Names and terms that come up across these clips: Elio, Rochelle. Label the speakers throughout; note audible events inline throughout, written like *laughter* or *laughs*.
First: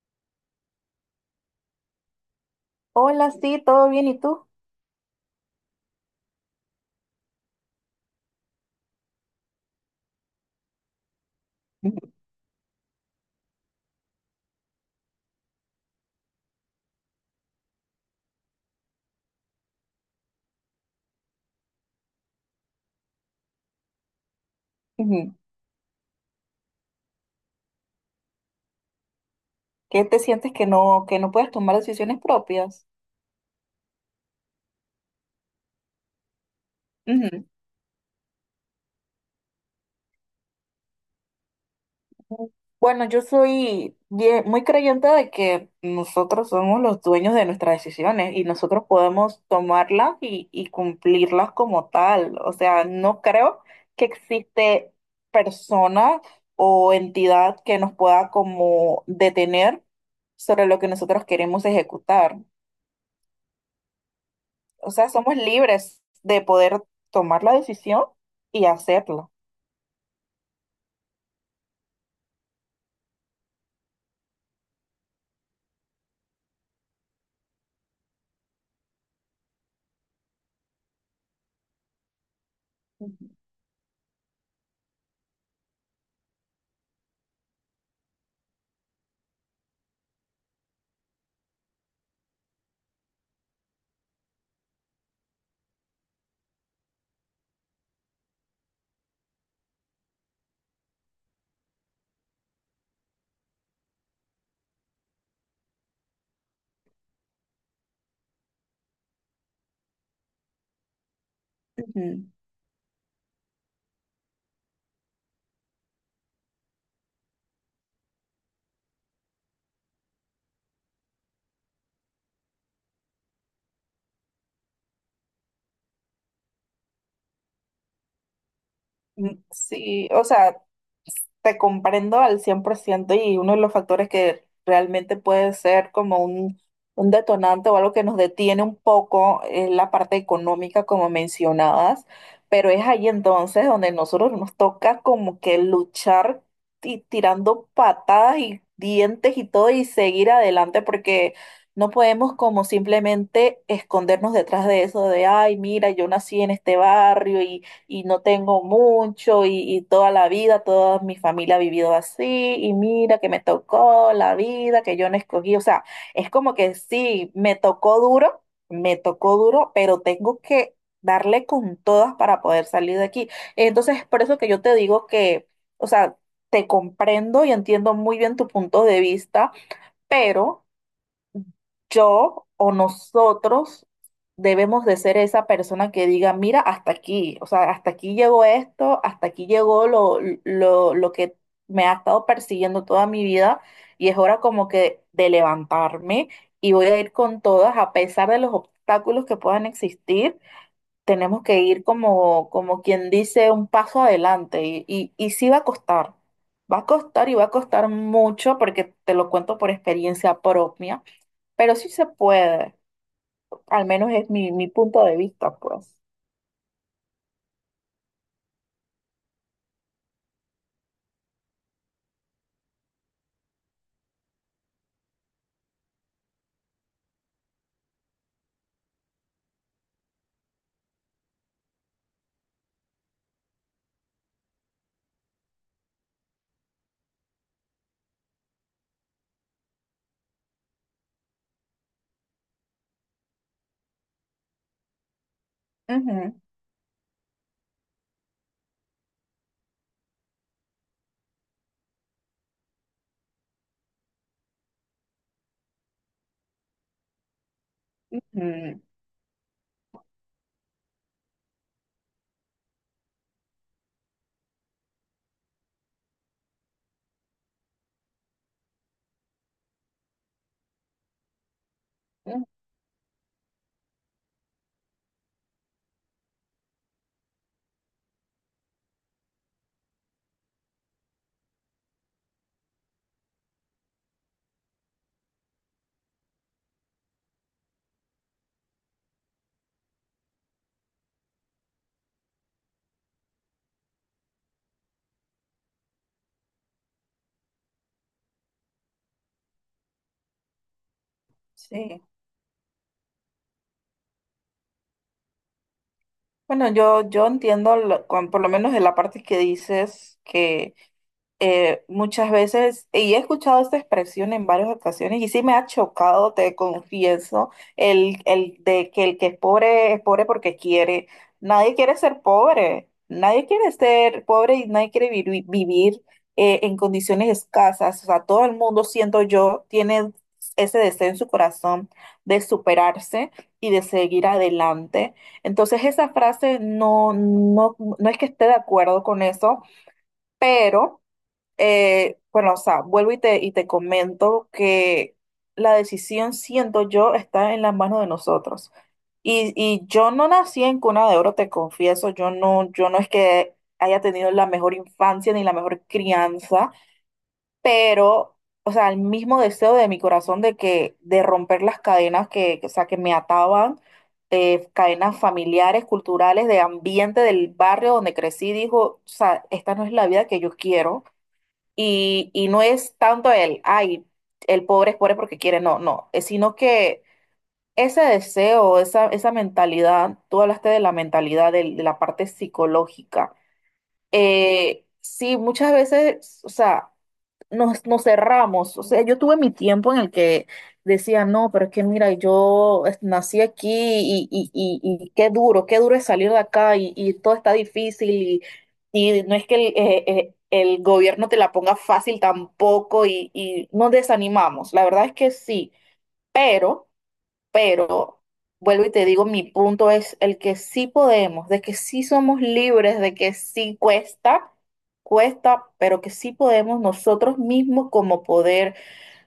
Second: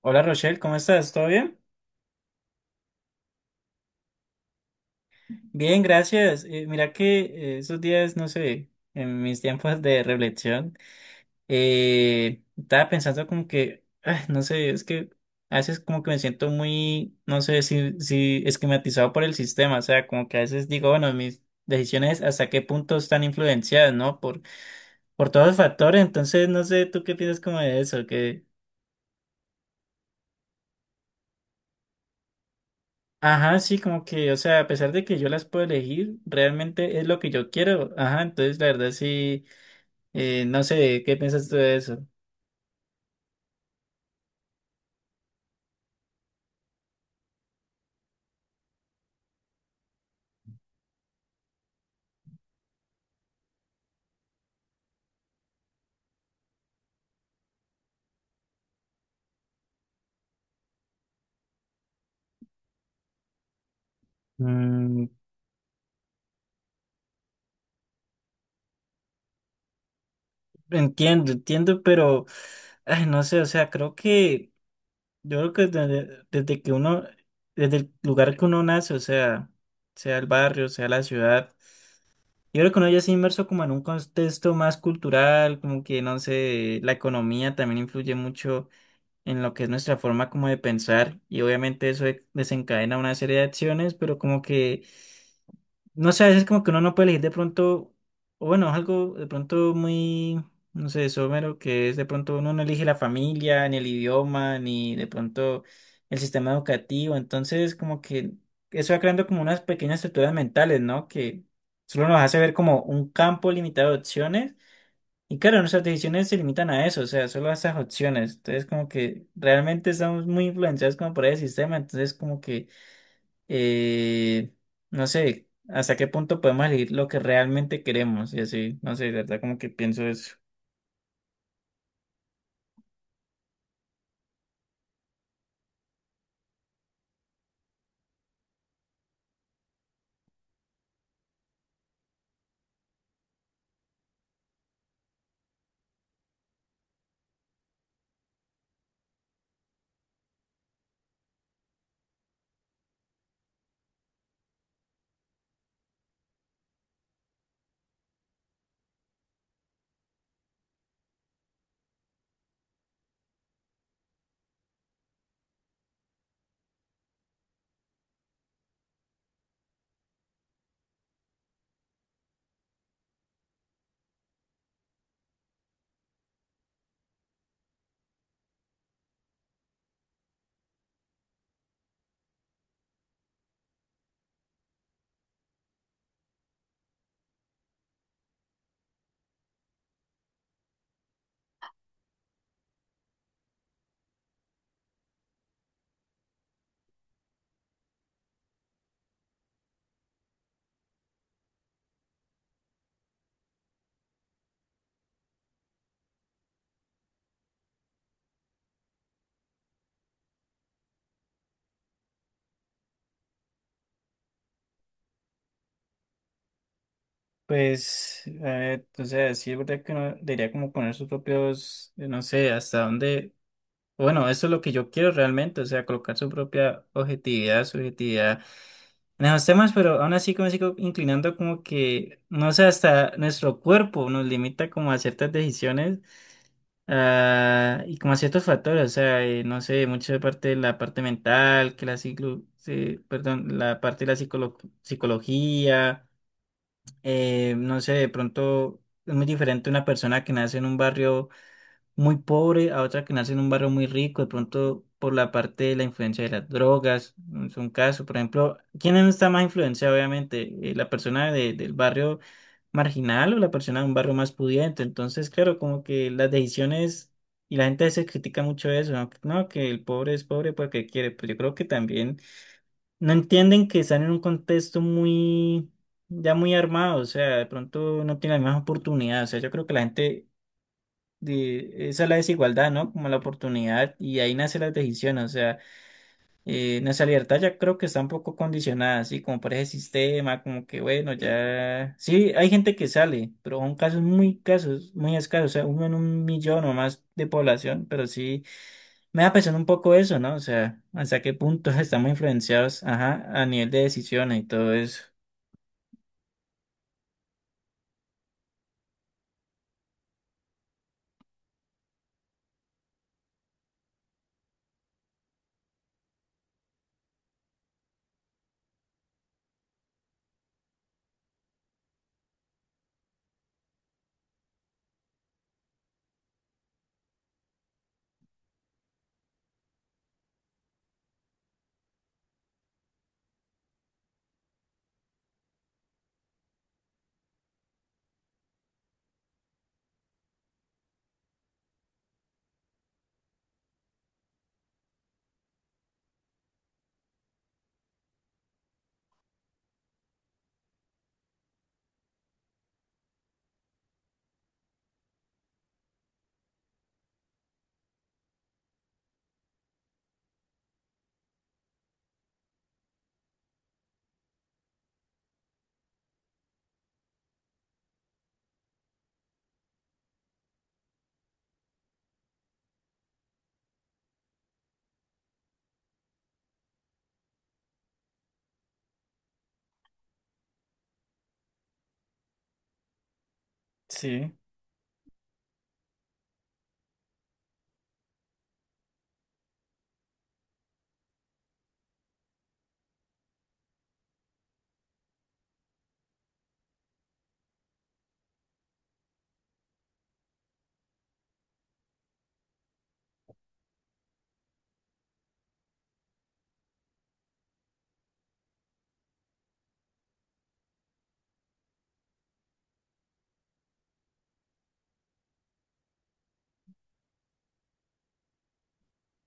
Speaker 1: Hola Rochelle, ¿cómo estás? ¿Todo bien?
Speaker 2: Hola, sí, todo bien, ¿y tú?
Speaker 1: Bien, gracias. Mira que esos días, no sé, en mis tiempos de reflexión,
Speaker 2: Ujú,
Speaker 1: estaba pensando como que, no sé, es que a veces como que me siento muy, no sé si esquematizado por el sistema, o sea, como que a veces digo, bueno, mis decisiones hasta qué punto están influenciadas, ¿no? Por
Speaker 2: ujú.
Speaker 1: todos los factores, entonces no sé, ¿tú qué piensas como de eso?
Speaker 2: ¿Qué te sientes que que no puedes tomar decisiones propias?
Speaker 1: Ajá, sí, como que, o sea, a pesar de que yo las puedo elegir, realmente es lo que
Speaker 2: Ujú.
Speaker 1: yo quiero. Ajá, entonces la verdad sí, no sé, ¿qué piensas tú de eso?
Speaker 2: Bueno, yo soy muy creyente de que nosotros somos los dueños de nuestras decisiones y nosotros podemos tomarlas y cumplirlas como tal. O sea, no creo que existe persona o entidad que nos pueda como detener sobre lo que nosotros queremos ejecutar. O
Speaker 1: Mm,
Speaker 2: sea, somos libres de poder tomar la decisión y hacerlo.
Speaker 1: entiendo, entiendo, pero, ay, no sé, o sea, creo que, yo creo que desde que uno, desde el lugar que uno nace, o sea, sea el barrio, sea la ciudad, yo creo que uno ya se inmerso como en un contexto más cultural, como que, no sé, la economía también influye mucho en lo que es nuestra forma como de pensar y obviamente desencadena una serie de acciones, pero como que, no sé, a veces como que uno no puede elegir de pronto, o bueno, es algo de pronto muy, no sé, somero, que es de pronto uno no elige la familia, ni el idioma, ni de pronto el sistema educativo, entonces como que eso va creando como unas pequeñas estructuras mentales, ¿no? Que solo nos
Speaker 2: Ujú.
Speaker 1: hace ver como un campo limitado de opciones. Y claro, nuestras decisiones se limitan a eso, o sea, solo a esas opciones. Entonces, como que realmente estamos muy influenciados como por el sistema, entonces como que, eh, no sé, hasta qué punto podemos elegir lo que realmente queremos y así, no sé, de
Speaker 2: Mm,
Speaker 1: verdad como que pienso
Speaker 2: sí, o
Speaker 1: eso.
Speaker 2: sea, te comprendo al 100% y uno de los factores que realmente puede ser como un detonante o algo que nos detiene un poco es la parte económica, como mencionabas, pero es ahí entonces donde nosotros nos toca como que luchar tirando patadas y dientes y todo y seguir adelante porque... No podemos como simplemente escondernos detrás de eso de, ay, mira, yo nací en este barrio y no tengo mucho y toda la vida, toda mi familia ha vivido así y mira que me tocó la vida que yo no escogí. O sea, es como que sí, me tocó duro, pero tengo que darle con todas para poder salir de aquí. Entonces, es por eso que yo te digo que, o sea, te comprendo y entiendo muy bien tu punto de vista, pero yo o nosotros debemos de ser esa persona que diga, mira, hasta aquí, o sea, hasta aquí llegó esto, hasta aquí llegó lo que me ha estado persiguiendo toda mi vida y es hora como que de levantarme y voy a ir con todas, a pesar de los obstáculos que puedan existir, tenemos que ir como, como quien dice, un paso adelante y sí va a costar. Va a costar y va a costar mucho porque te lo cuento por experiencia propia, pero sí se puede, al menos es mi punto de vista, pues.
Speaker 1: Pues, a ver, o sea, sí es verdad que uno debería como poner sus propios, no sé, hasta dónde, bueno, eso es lo que yo quiero realmente, o sea, colocar su propia objetividad, subjetividad en esos temas, pero aún así como me sigo inclinando como que, no sé, hasta nuestro cuerpo nos limita como a ciertas decisiones ah, y como a ciertos factores, o sea, no sé, mucho de parte de la parte mental, que la ciclo, sí, perdón, la parte de la psicología,
Speaker 2: Ujú,
Speaker 1: no sé, de pronto es muy diferente una persona que nace en un barrio muy pobre a otra que nace en un barrio muy rico, de pronto por la parte de la influencia de las drogas, mm, es un caso, por ejemplo,
Speaker 2: ujú,
Speaker 1: ¿quién no está más influenciado, obviamente? ¿La persona del barrio marginal o la persona de un barrio más pudiente? Entonces, claro, como que las decisiones, y la gente se critica mucho eso, ¿no? No, que el pobre es pobre porque quiere, pues yo creo que también
Speaker 2: ujú,
Speaker 1: no entienden que están en un contexto muy... Ya muy armado, o sea, de pronto no tienen las mismas oportunidades. O sea, yo creo que la gente esa es la desigualdad, ¿no? Como la oportunidad y ahí nacen las decisiones, o sea, nuestra libertad ya creo que está un poco condicionada, así como por ese sistema, como que bueno, ya, sí, hay gente que sale, pero son casos, muy escasos, o sea, uno en un millón o más de población, pero sí, me da pensando un poco eso, ¿no? O sea, hasta qué punto *laughs*
Speaker 2: sí.
Speaker 1: estamos influenciados, ajá, a nivel de decisiones y todo eso.
Speaker 2: Bueno, yo entiendo, por lo menos de la parte que dices que... muchas veces, y he escuchado esta expresión en varias ocasiones, y sí me ha chocado, te confieso, el de que el que es pobre porque quiere. Nadie quiere ser pobre, nadie quiere ser pobre y nadie quiere vivir en condiciones escasas. O sea, todo el mundo, siento yo, tiene ese deseo en su corazón de superarse y de seguir adelante. Entonces, esa frase no es que esté de acuerdo con eso, pero... Bueno, o sea, vuelvo y y te comento que la decisión, siento yo, está en las manos de nosotros. Y yo no nací en cuna de oro, te confieso, yo no es que haya tenido la mejor infancia ni la mejor crianza, pero, o sea, el mismo deseo de mi corazón de que, de romper las cadenas que, o sea, que me ataban, cadenas familiares, culturales, de ambiente, del barrio donde crecí, dijo, o sea, esta no es la vida que yo quiero y no es tanto el, ay, el pobre es pobre porque quiere, no, no, es sino que ese deseo, esa mentalidad, tú hablaste de la mentalidad, de la parte psicológica.
Speaker 1: Sí.
Speaker 2: Sí, muchas veces, o sea, nos cerramos. O sea, yo tuve mi tiempo en el que decía, no, pero es que mira, nací aquí y qué duro es salir de acá y todo está difícil y no es que el gobierno te la ponga fácil tampoco y nos desanimamos. La verdad es que sí, pero... Pero vuelvo y te digo, mi punto es el que sí podemos, de que sí somos libres, de que sí cuesta, cuesta, pero que sí podemos nosotros mismos como poder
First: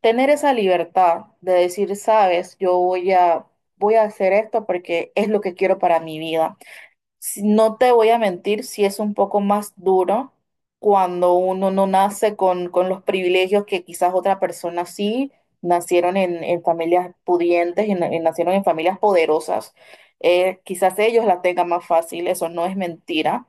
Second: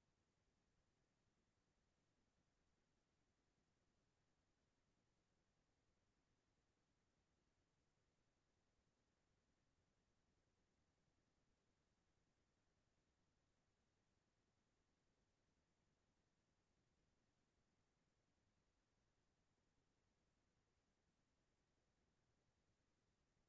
Speaker 2: tener esa libertad de decir, sabes, voy a hacer esto porque es lo que quiero para mi vida. No te voy a mentir, si es un poco más duro cuando uno no nace con los privilegios que quizás otra persona sí, nacieron en familias pudientes, nacieron en familias poderosas. Quizás ellos la tengan más fácil, eso no es mentira,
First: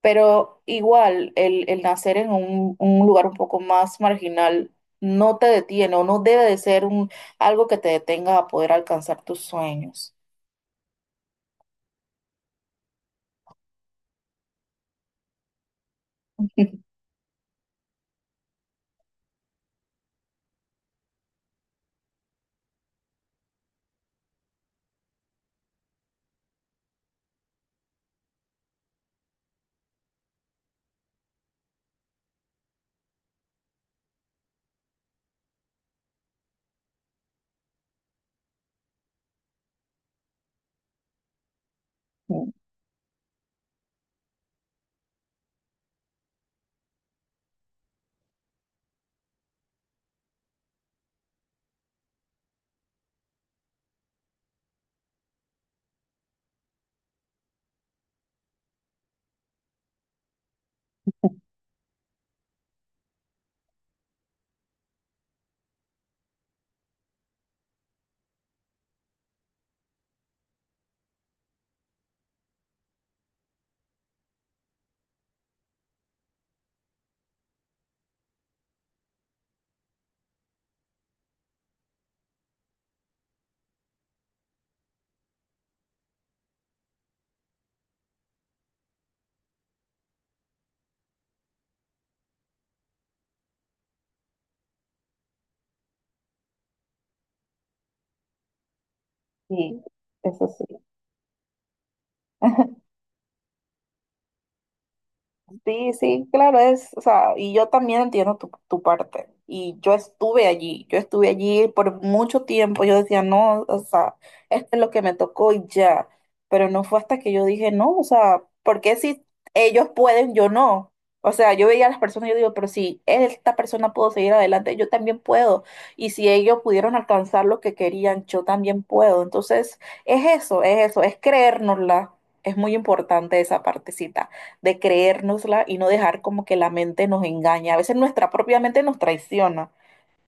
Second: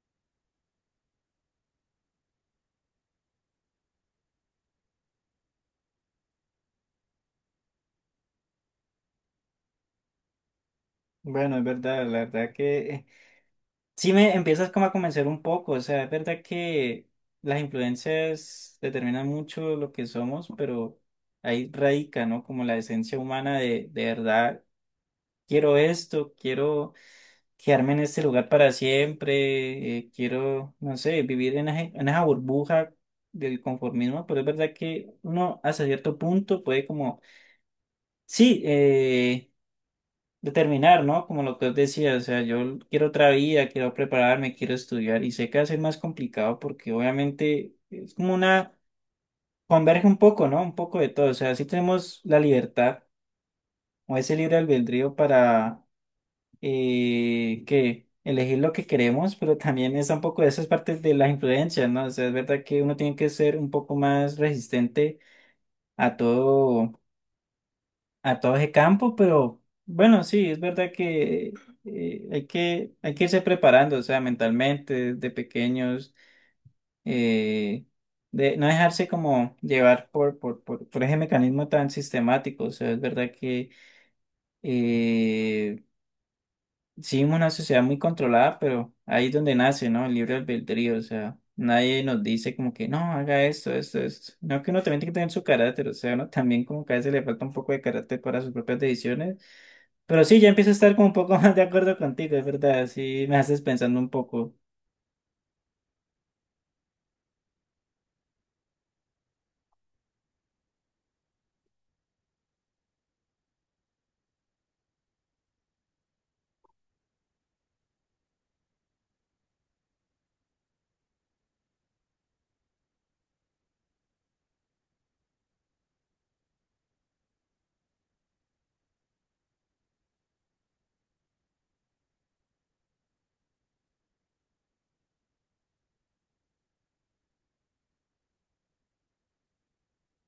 Speaker 2: pero igual el nacer en un lugar un poco más marginal no te detiene o no debe de ser un, algo que te detenga a poder alcanzar tus sueños.
Speaker 1: Bueno, es verdad, la verdad que sí me empiezas como a convencer un poco, o sea, es verdad que las influencias determinan mucho lo que somos, pero ahí radica, ¿no? Como la esencia humana de verdad, quiero esto, quiero quedarme en este lugar para siempre, quiero, no sé, vivir en, en esa burbuja del conformismo, pero es verdad que uno hasta cierto punto puede como, sí, determinar, ¿no? Como lo que os decía, o sea,
Speaker 2: *laughs*
Speaker 1: yo quiero otra vida, quiero prepararme, quiero estudiar y sé que va a ser más complicado porque obviamente es como una, converge un poco, ¿no? Un poco de todo, o sea, sí tenemos la libertad o ese libre albedrío para que elegir lo que queremos, pero también está un poco de esas partes de las influencias, ¿no? O sea, es verdad que uno tiene que ser un poco más resistente a todo a todo ese campo, pero bueno, sí, es verdad que hay que, hay que irse preparando, o sea, mentalmente, desde pequeños, eh, de no dejarse como llevar por ese mecanismo tan sistemático, o sea, es verdad que eh, sí, vivimos una sociedad muy controlada, pero ahí es donde nace, ¿no? El libre albedrío, o sea. Nadie nos dice como que no, haga esto, esto, esto. No, que uno también tiene que tener su carácter, o sea, uno también como que a veces le falta un poco de carácter para sus propias decisiones.
Speaker 2: Sí,
Speaker 1: Pero sí,
Speaker 2: eso
Speaker 1: ya
Speaker 2: sí.
Speaker 1: empiezo a estar como un poco *laughs* más de acuerdo contigo, es
Speaker 2: *laughs*
Speaker 1: verdad. Sí, me haces pensando un poco.
Speaker 2: Sí, sí, claro, es, o sea, y yo también entiendo tu parte. Y yo estuve allí por mucho tiempo. Yo decía, no, o sea, esto es lo que me tocó y ya. Pero no fue hasta que yo dije, no, o sea, ¿por qué si ellos pueden, yo no? O sea, yo veía a las personas y yo digo, pero si esta persona pudo seguir adelante, yo también puedo. Y si ellos pudieron alcanzar lo que querían, yo también puedo. Entonces, es eso, es eso, es creérnosla. Es muy importante esa partecita de creérnosla y no dejar como que la mente nos engañe. A veces nuestra propia mente nos traiciona,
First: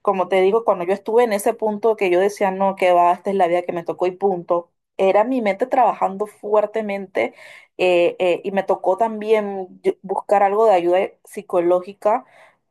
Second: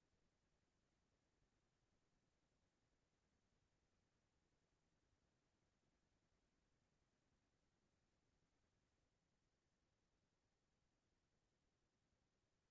Speaker 2: como te digo, cuando yo estuve en ese punto que yo decía, no, que va, esta es la vida que me tocó y punto, era mi mente trabajando fuertemente. Y me tocó también buscar algo de ayuda psicológica,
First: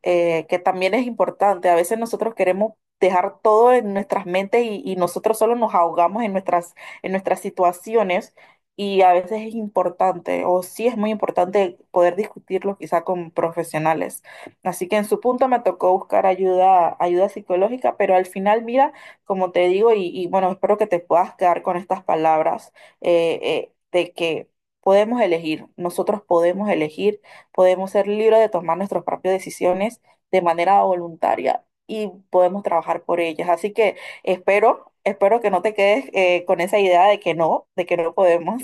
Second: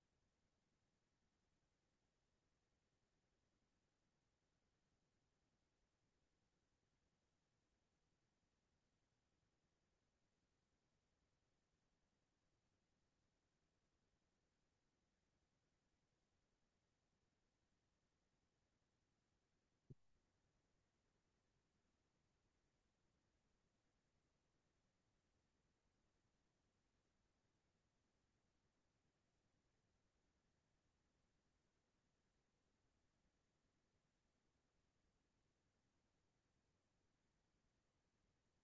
Speaker 2: que también es importante. A veces nosotros queremos dejar todo en nuestras mentes y nosotros solo nos ahogamos en en nuestras situaciones. Y a veces es importante, o sí es muy importante poder discutirlo quizá con profesionales. Así que en su punto me tocó buscar ayuda, ayuda psicológica, pero al final, mira, como te digo, y bueno, espero que te puedas quedar con estas palabras de que podemos elegir, nosotros podemos elegir, podemos ser libres de tomar nuestras propias decisiones de manera voluntaria y podemos trabajar por ellas. Así que espero, espero que no te quedes con esa idea de que no podemos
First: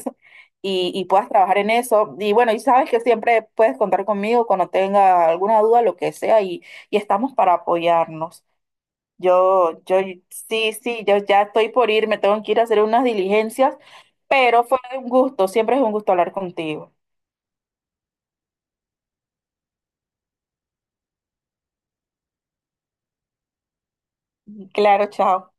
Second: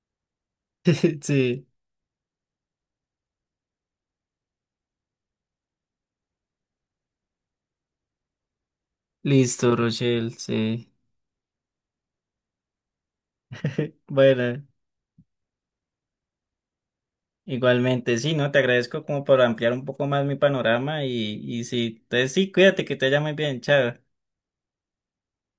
Speaker 2: y
Speaker 1: *laughs*
Speaker 2: puedas trabajar
Speaker 1: Sí,
Speaker 2: en eso. Y bueno, y sabes que siempre puedes contar conmigo cuando tenga alguna duda, lo que sea, y estamos para apoyarnos.
Speaker 1: listo,
Speaker 2: Yo, yo,
Speaker 1: Rochelle,
Speaker 2: sí,
Speaker 1: sí.
Speaker 2: sí, yo ya estoy por ir, me tengo que ir a hacer unas diligencias,
Speaker 1: *laughs*
Speaker 2: pero
Speaker 1: Bueno,
Speaker 2: fue un gusto, siempre es un gusto hablar contigo.
Speaker 1: igualmente, sí, ¿no? Te agradezco como por ampliar un poco más mi panorama y sí, entonces sí, cuídate, que te vaya muy bien, chao.
Speaker 2: Claro, chao.